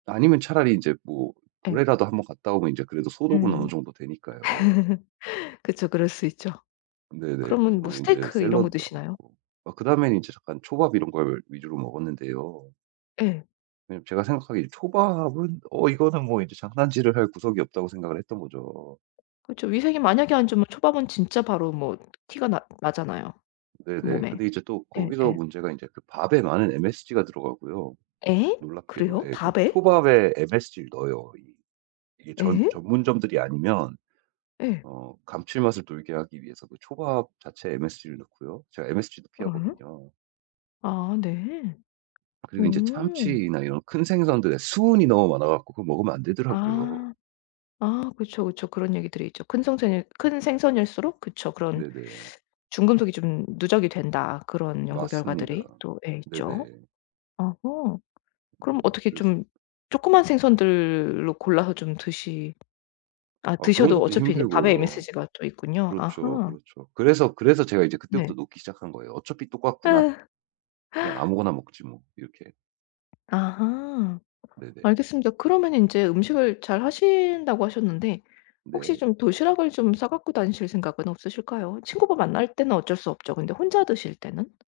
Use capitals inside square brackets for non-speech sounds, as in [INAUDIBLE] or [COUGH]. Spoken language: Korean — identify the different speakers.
Speaker 1: 아니면 차라리 인제 뭐
Speaker 2: 예.
Speaker 1: 물에라도 1 번 갔다 오면 인제 그래도 소독은 어느
Speaker 2: 음.
Speaker 1: 정도 되니까요.
Speaker 2: [LAUGHS] 그쵸. 그럴 수 있죠.
Speaker 1: 네네. 그래서
Speaker 2: 그러면 뭐
Speaker 1: 뭐 인제
Speaker 2: 스테이크 이런 거
Speaker 1: 샐러드도 안
Speaker 2: 드시나요?
Speaker 1: 먹고 막 그다음엔 이제 잠깐 초밥 이런 걸 위주로 먹었는데요.
Speaker 2: 예.
Speaker 1: 왜냐면 제가 생각하기에 이 초밥은 어 이거는 뭐 이제 장난질을 할 구석이 없다고 생각을 했던 거죠.
Speaker 2: 그쵸. 위생이 만약에 안 좋으면 초밥은 진짜 바로 뭐 티가 나 나잖아요.
Speaker 1: 네네.
Speaker 2: 몸에.
Speaker 1: 근데 이제 또 거기서
Speaker 2: 예예.
Speaker 1: 문제가 인제 그 밥에 많은 msg가 들어가고요.
Speaker 2: 예?
Speaker 1: 놀랍게도
Speaker 2: 그래요?
Speaker 1: 예 그
Speaker 2: 밥에?
Speaker 1: 초밥에 msg를 넣어요. 이 이게 전
Speaker 2: 예?
Speaker 1: 전문점들이 아니면
Speaker 2: 예.
Speaker 1: 어 감칠맛을 돌게 하기 위해서 그 초밥 자체에 msg를 넣고요. 제가 msg도
Speaker 2: 어?
Speaker 1: 피하거든요.
Speaker 2: 아 네.
Speaker 1: 그리고 인제
Speaker 2: 오.
Speaker 1: 참치나 이런 큰 생선들에 수은이 너무 많아 갖고 그거 먹으면 안 되더라고요.
Speaker 2: 아. 아 그쵸, 그쵸. 그런 얘기들이 있죠. 큰 성샌일 큰 생선일수록 그쵸 그런
Speaker 1: 네네.
Speaker 2: 중금속이 좀 누적이 된다 그런 연구
Speaker 1: 맞습니다.
Speaker 2: 결과들이 또 예 있죠.
Speaker 1: 네네.
Speaker 2: 오호. 그럼
Speaker 1: 네네.
Speaker 2: 어떻게
Speaker 1: 그렇습
Speaker 2: 좀 조그만 생선들로 골라서 좀 드시 아
Speaker 1: 아 그런
Speaker 2: 드셔도
Speaker 1: 것도
Speaker 2: 어차피 이제 밥에
Speaker 1: 힘들고요.
Speaker 2: msg가 또 있군요.
Speaker 1: 그렇죠,
Speaker 2: 아하.
Speaker 1: 그렇죠. 그래서 그래서 제가 이제 그때부터
Speaker 2: 네.
Speaker 1: 놓기 시작한 거예요. '어차피 똑같구나.
Speaker 2: 으.
Speaker 1: 그냥
Speaker 2: [GASPS]
Speaker 1: 아무거나 먹지.' 뭐 이렇게.
Speaker 2: 아하.
Speaker 1: 네네.
Speaker 2: 알겠습니다. 그러면은 이제 음식을 잘 하신다고 하셨는데 혹시
Speaker 1: 네.
Speaker 2: 좀 도시락을 좀 싸 갖고 다니실 생각은 없으실까요? 친구하고 만날 때는 어쩔 수 없죠. 근데 혼자 드실 때는?